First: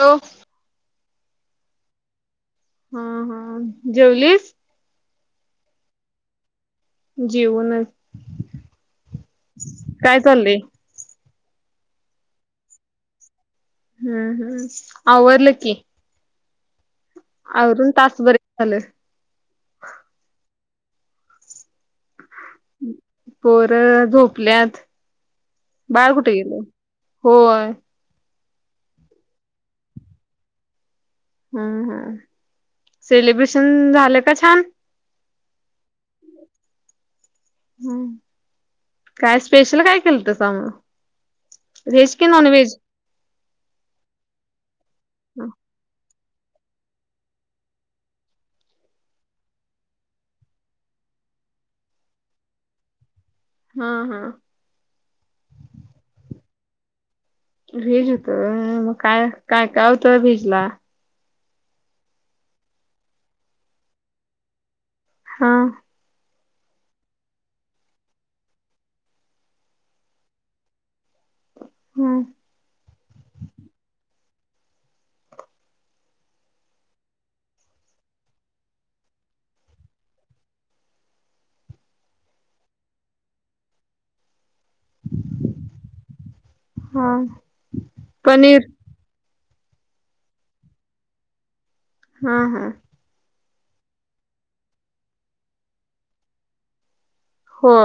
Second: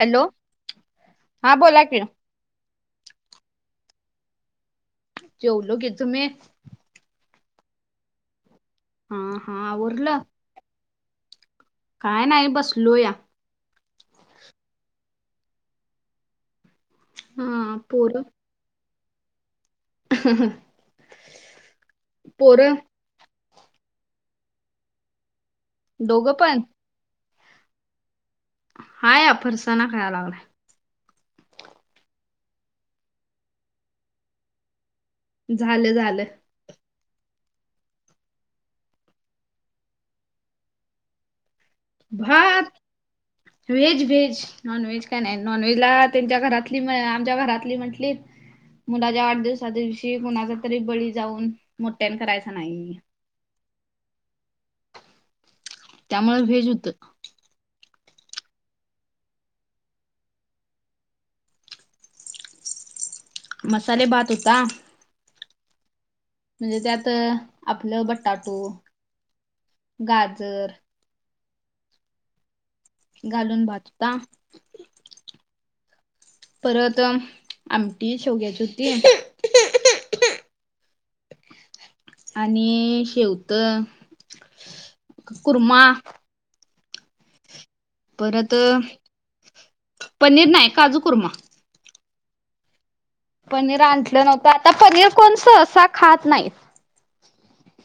Hello हा बोला कि हा हा जेवलीस जेवलो घ य तु मी जीवनच हा हा उरलं काय नाही बस लो या हम्म हम्म आवररलं की हा अवून तास बरे झालं पोर पोर झोपल्यात बाळ कुठे दोघं गेल पण होय हा या फरसना खा लागला हम्म हम् सेलिब्रेशन झालं का छान झालं झालं हम्म काय स्पेशल काय केलं त समळ भात [inaudible] व्हेज व्हेज नॉन व्हेज काय नाही नॉन व्हेज ला त्यांच्या घरातली आमच्या घरातली म्हंटली मुलाच्या आठ दिवसा दिवशी कुणाचा तरी बळी जाऊन मोठ्यान करायचा नाही हा हा त्यामुळे भेज होत भीज होत मग काय काय काय होतं भीज ला मसाले भात होता हा म्हणजे त्यात आपलं बटाटो गाजर हम्म घालून भाजता परत आमटी शेवग्याची होती आणि शेवत कुर्मा हा परत पनीर पनीर नाही काजू कुरमा हा हा पनीर आणलं नव्हतं आता पनीर कोण सहसा असं खात नाहीत हो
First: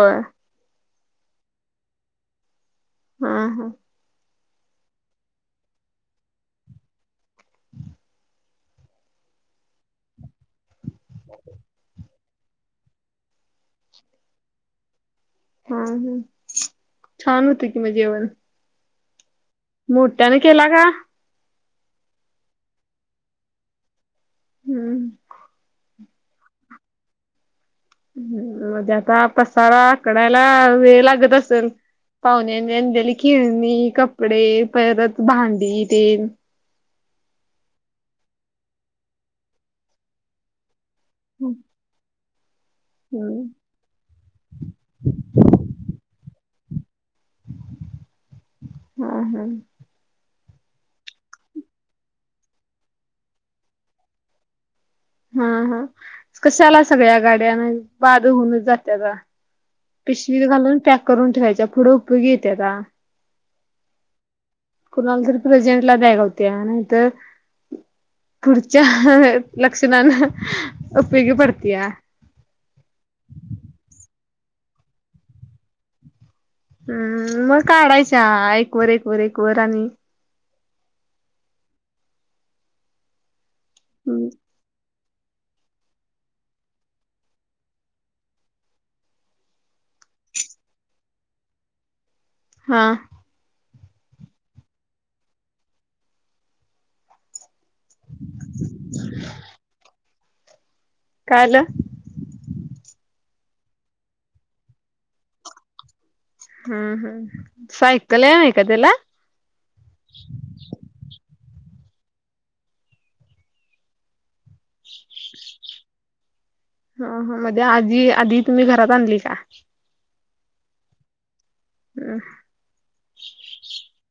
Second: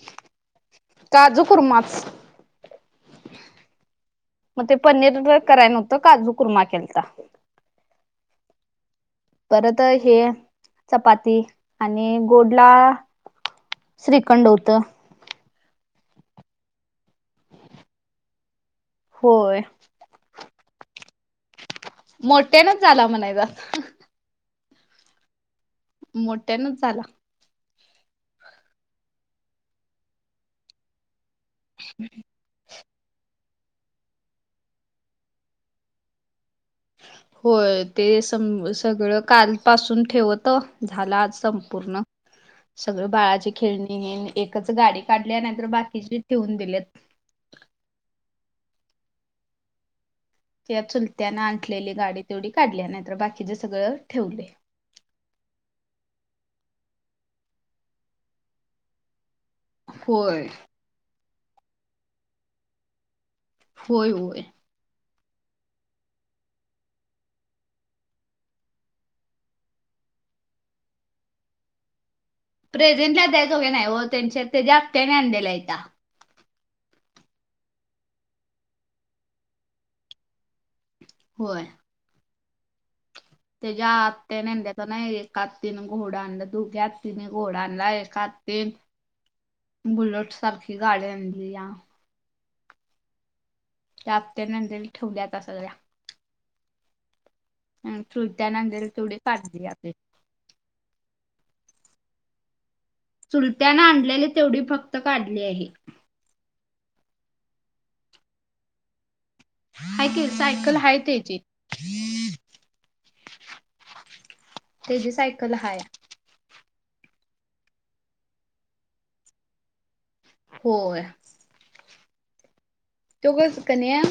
काजु कुर्माच हा हा मग ते पनीर कराय नवतं काजू कुरमा केलता हम् परत हे चपाती आणि गोडला श्रीखंड होत हम हम छान होते कि म जेवण होय मोठ्याने केला का मोठ्यानच झाला म्हणाय ज हम्म मोठ्यानच झाला ह् मजे आता पसारा कढायला वेळ लागतच पाहुण्या त्याली खेळणी कपडे परत भांडी ते होय ते स सगळं काल पासून ठेवत झाला आज संपूर्ण सगळ हम्म बाळाची खेळणी घेणे एकच गाडी काढली नाहीतर बाकीचे ठेवून दिलेत हम् हम् कि चुलत्या ना आणलेली गाडी तेवढी काढल्या नाही तर बाकीचे सगळं ठेवले हा हा कशा आला सगळ्या गाड्याना बाद होऊनच जात्याता पिशवी होय. घालून पॅक करून ठेवायच्या पुढं उपयोगी येते का होय होय कुणाला तरी प्रेझेंटला द्या का होत्या नाहीतर पुढच्या लक्षणाान उपयोग पडतया प्रेझेंटला जा सोघ नाही व त्यांच्या त्याच्या्या आत्याने आणडे लायता हम्म.. म काढायच्या एक वर एक वर एक वर आणि होय. तेच्या आतेने नेनद्यात नाही. एकात तीन घोडां आणला दोघ्या तिन घोडा आणलाय एकात तीन बुलट सारखी गाडी आणली या. हा. आत्या न आणल्या ठेवल्याता सगळ्या चुलत्या न आणलेली तेवढी काढल्या कायल चुलत्यान आणलेले तेवढी फक्त काढली आहे हम् हम् सायकल आहेम आहे का त्याला क सायकल ह त्याची [inaudible] तेची सायकल हाये. हो मध्ये आजी आधी तुम्ही घरात आणली का? होय. ह.. तोगस कण्या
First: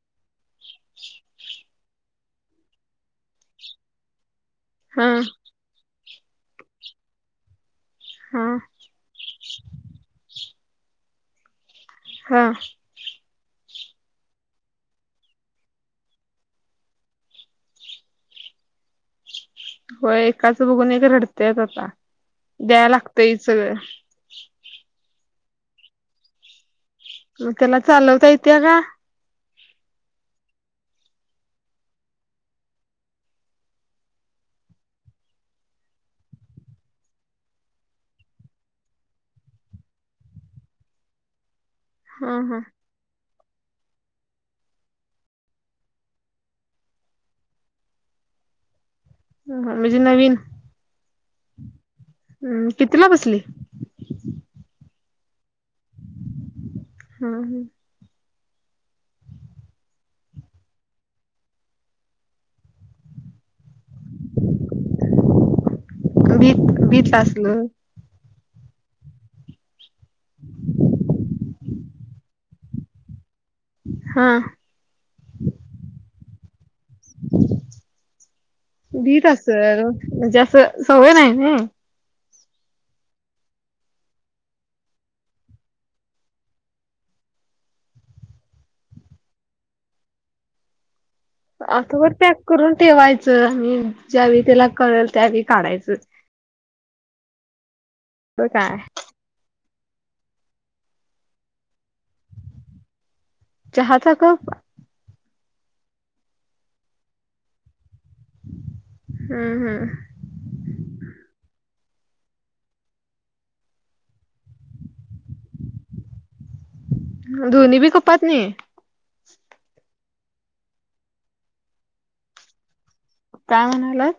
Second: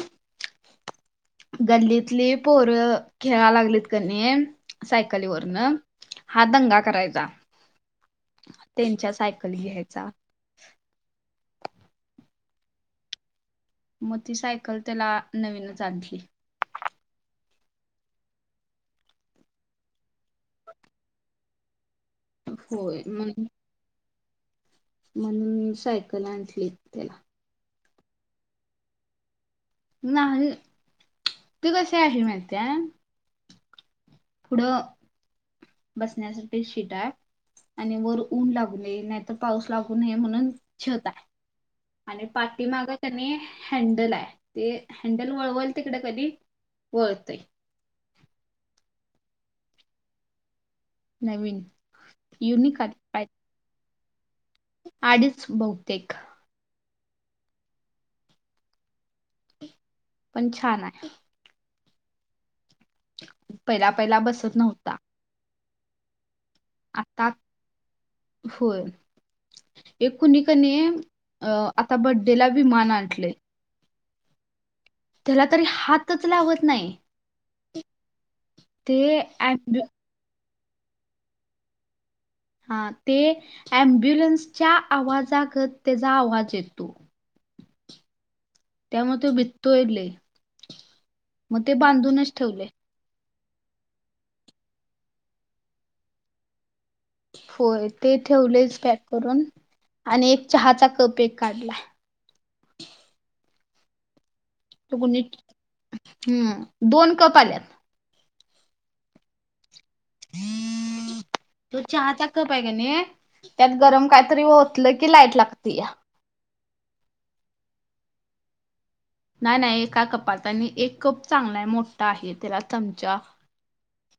गल्लीतली पोरं खेळा लागलीत कनी हा सायकलीवरनं. हा दंगा करायचा. हा त्यांच्या सायकली घ्यायचा. हां. म ती सायकल त्याला नवीनच आणली. हो.. एकाचं बघून एक रडतेय आता द्याय होय म्हण लागतय सगळं. म्हणून सायकल आणली त्याला. म त्याला चालवता येतिय का? नाही. तू कसे आशे म्हनत्या? पुढं.. बसण्यासाठी शिटआय आणि वर ऊन लागू नये नाहीतर पाऊस लागू नये म्हणून छत आय. आणि ह ह पाठी मागत त्याने हँडल आए. ते हँडल वळवळ तिकडे कधी वळतंय. म्हणजे नवीन, नवीन हम् युनिक आली कितीला बसली? पाहिजे आडीच बहुतेक. हा. पण छान आय. पहिला पहिला बसत नव्हता. भी आत्ता? होय. एक कुणी कणी अ आता बड्डेला बी मान आणटलेय. हा. त्याला तरी हातच लावत नाही. ते भीत ॲम्ब्यु असल. म्हणजे आसं सवय नाई ना. हा ते अम्ब्युलन्सच्या आवाजागत त्याचा आवाज येतो. [inaudible] त्या मुळं तो बीतो इले आथवर पॅक करून ठेवायचं आणि ज्यावेळी त्याला कळल त्यावेळी काढायचं. होय. ते काय ठेवलेच पॅक करून आणि एक चहाचा कप एक काढलाय. चहा चा कप? कुणीत हम्म.. दोन कप आल्यात. हम् हम्. तो चहा चा कप आए का नाई, त्यात गरम कायतरी ओतलं की लाईट लागतीया. दोनी बी कपातनी नाही नाही एका कपात आणि एक कप चांगला आहे मोठा आहे त्याला चमचा काय म्हणालात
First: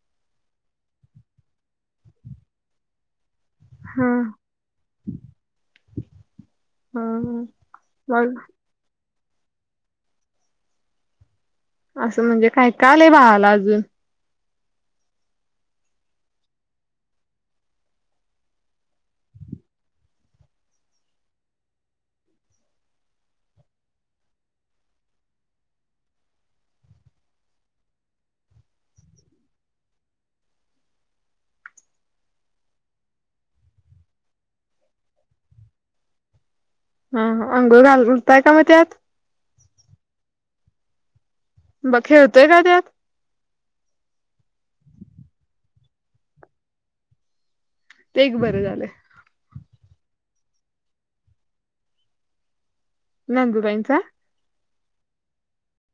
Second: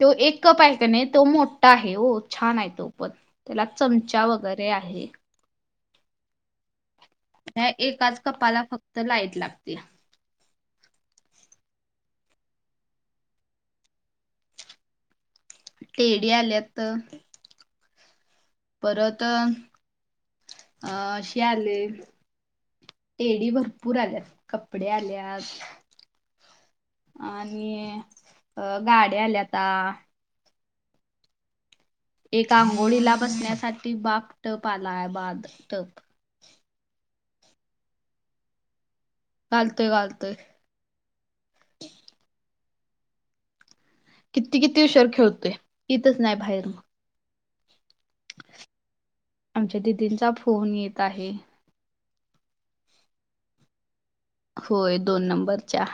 तो एक कप आहे का नाही तो मोठा आहे हो छान आहे तो पण त्याला हा चमचा वगैरे आहे हा हा. ह एकाच मग कपाला फक्त लाईट लागत्या आसं म्हणजे काय कालेय बाहाला अजून टेडी आल्याच परतं, अ अशे आले टेडी भरपूर आल्यात. कपडे आल्यात. आणि अ.. गाड्या आल्याता. एक आंघोळीला बसण्यासाठी बाप टप आला बाद टप. हा हा अंंघोळ घालताय का मग त्यात घालतोय घालतोय बघ खेळतोय का त्यात किती किती उषर खेळतोय येतच नाही बाहेर मग ते एक बरं झाल आमच्या दिदींचा फोन येत आहे नंदू बईंचा होय दोन नंबरच्या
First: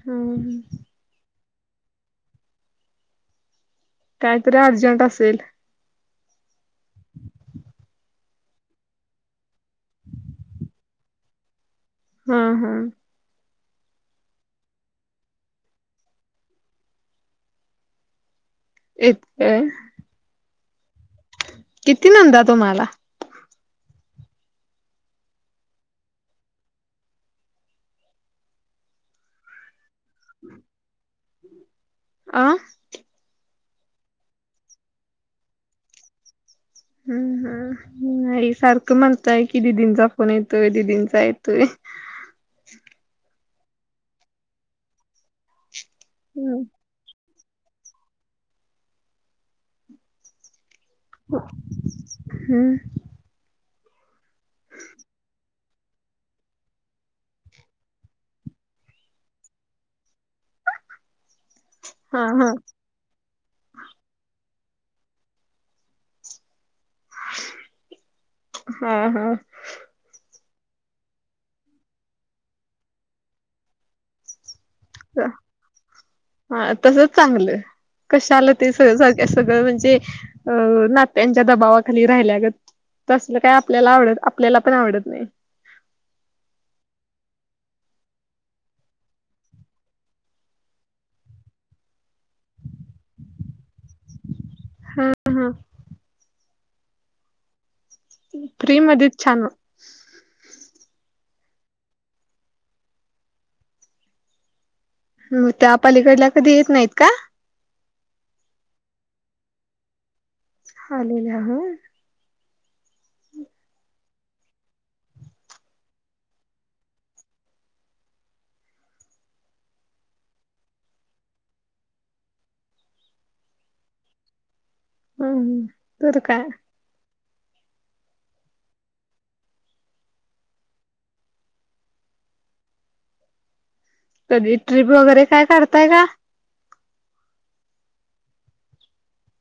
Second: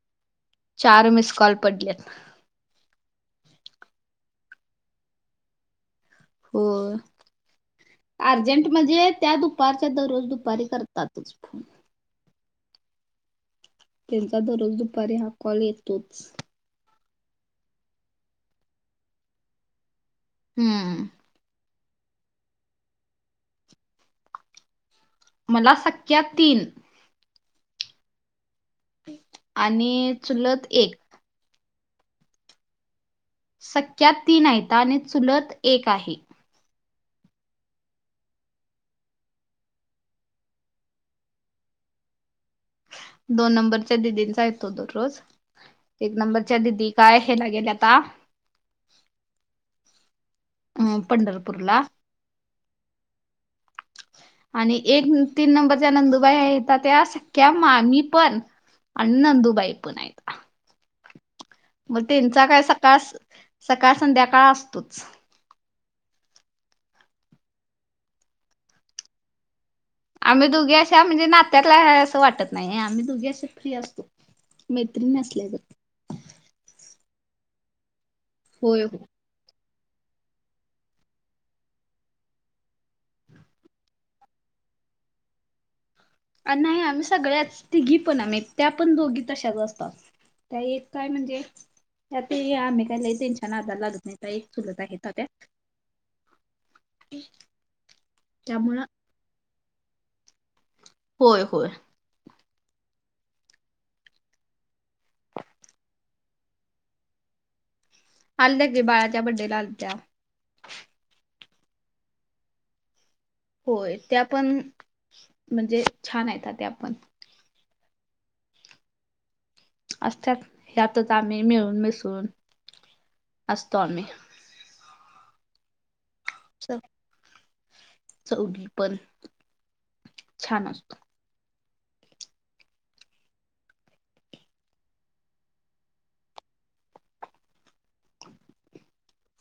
हम् चार मिस कॉल पडलेत कायतरी अर्जंट असेल होय अर्जंट म्हणजे त्या दुपारच्या दररोज दुपारी करतातच फोन हा हम त्यांचा दररोज दुपारी हा कॉल येतोच इतकय हम्म किती नंदा तुम्हाला मला सख्या तीन आणि चुलत एक आं सख्या तीन हायता आणि चुलत एक आहे हम्म हम् नाही सारखं म्हणताय की दिदींचा फोन येतोय दीदींचा येतोय दोन नंबरच्या दिदींचा येतो दररोज एक नंबरच्या हम्म दिदी काय हेला गेल्याता अ पंढरपूर ला हम्म आणि एक तीन नंबर ज्या नंदुबाई आहेत त्या सख्या मामी पण आणि नंदुबाई पण आहेत मग हा त्यांचा हा काय सकाळ सकाळ संध्याकाळ असतोच हा हा आम्ही दोघी अशा म्हणजे नात्यातल्या हाय असं वाटत नाही आम्ही दोघी अशा फ्री असतो मैत्रीण असल्या गत हा तसच चांगलं कशाला ते स होय हो सगळ - सगळं म्हणजे अ नात्यांच्या दबावाखाली राहिल्यागत तसलं काय आपल्याला आवडत आपल्याला पण आवडत नाही अ नाही आम्ही सगळ्याच तिघी पण आम्ही त्या पण दोघी तशाच असतात त्या एक काय म्हणजे ह्या त्या लई काय त्यांच्या नादाला लागत नई हायत्या एक चुलत हायत्या त्या ह प्रिम अ दिित छान [unintelligible] होय होय त्यापालीकडला कधी येत नाहीत का आलल्यारी बाळा त्या बड्डेला आलत हालेल्या ह होय त्यापण म्हणजे छान आहेत्या त्या पण असत्यात ह्यातच आम्ही मिळून मिसळून असतो आम्ही हम् ह तर काय चौली पण छान असत कधी ट्रीिप वगैरे काय करताय का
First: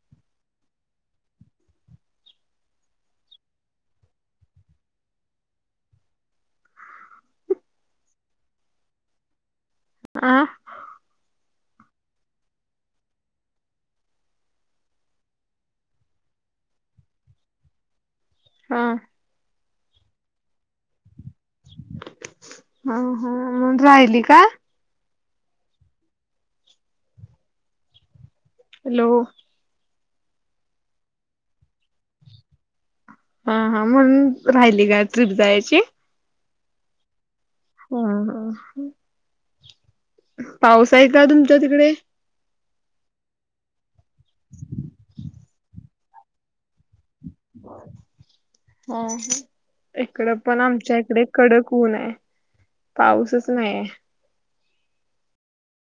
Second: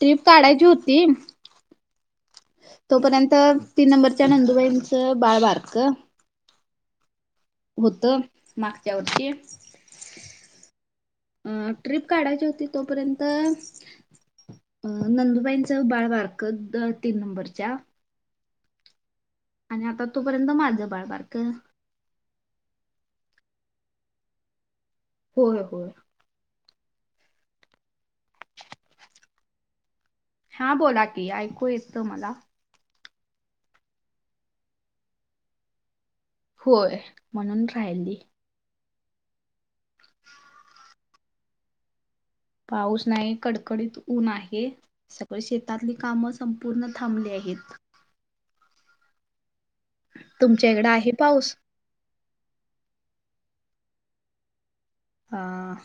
ट्रिप काढायची होती तोपर्यंत तीन नंबरच्या नंदुबाईंचं बाळबार्क होत मागच्या वरती अं अ ट्रिप काढायची होती तोपर्यंत अ नंदुबाईंचं बाळ वारक तीन नंबरच्या हा आणि आता तोपर्यंत माझं बाळबारक ह हा मग राहिली का होय होय हॅलो हां बोला की ऐकू येत त मला हा हा म्हणून राहिली का ट्र्रीप जायची होय म्हणून हा राहिली ह पाऊस आहे का तुमच्या तिकडे पाऊस नाही कडकडीत ऊन आहे सगळी शेतातली कामच संपूर्ण थांबले आहेत ह इकड पण तुमच्या इकडं आमच्या आहे इकडे पाऊस? कडक खण आहे पाऊसच नाहीय हं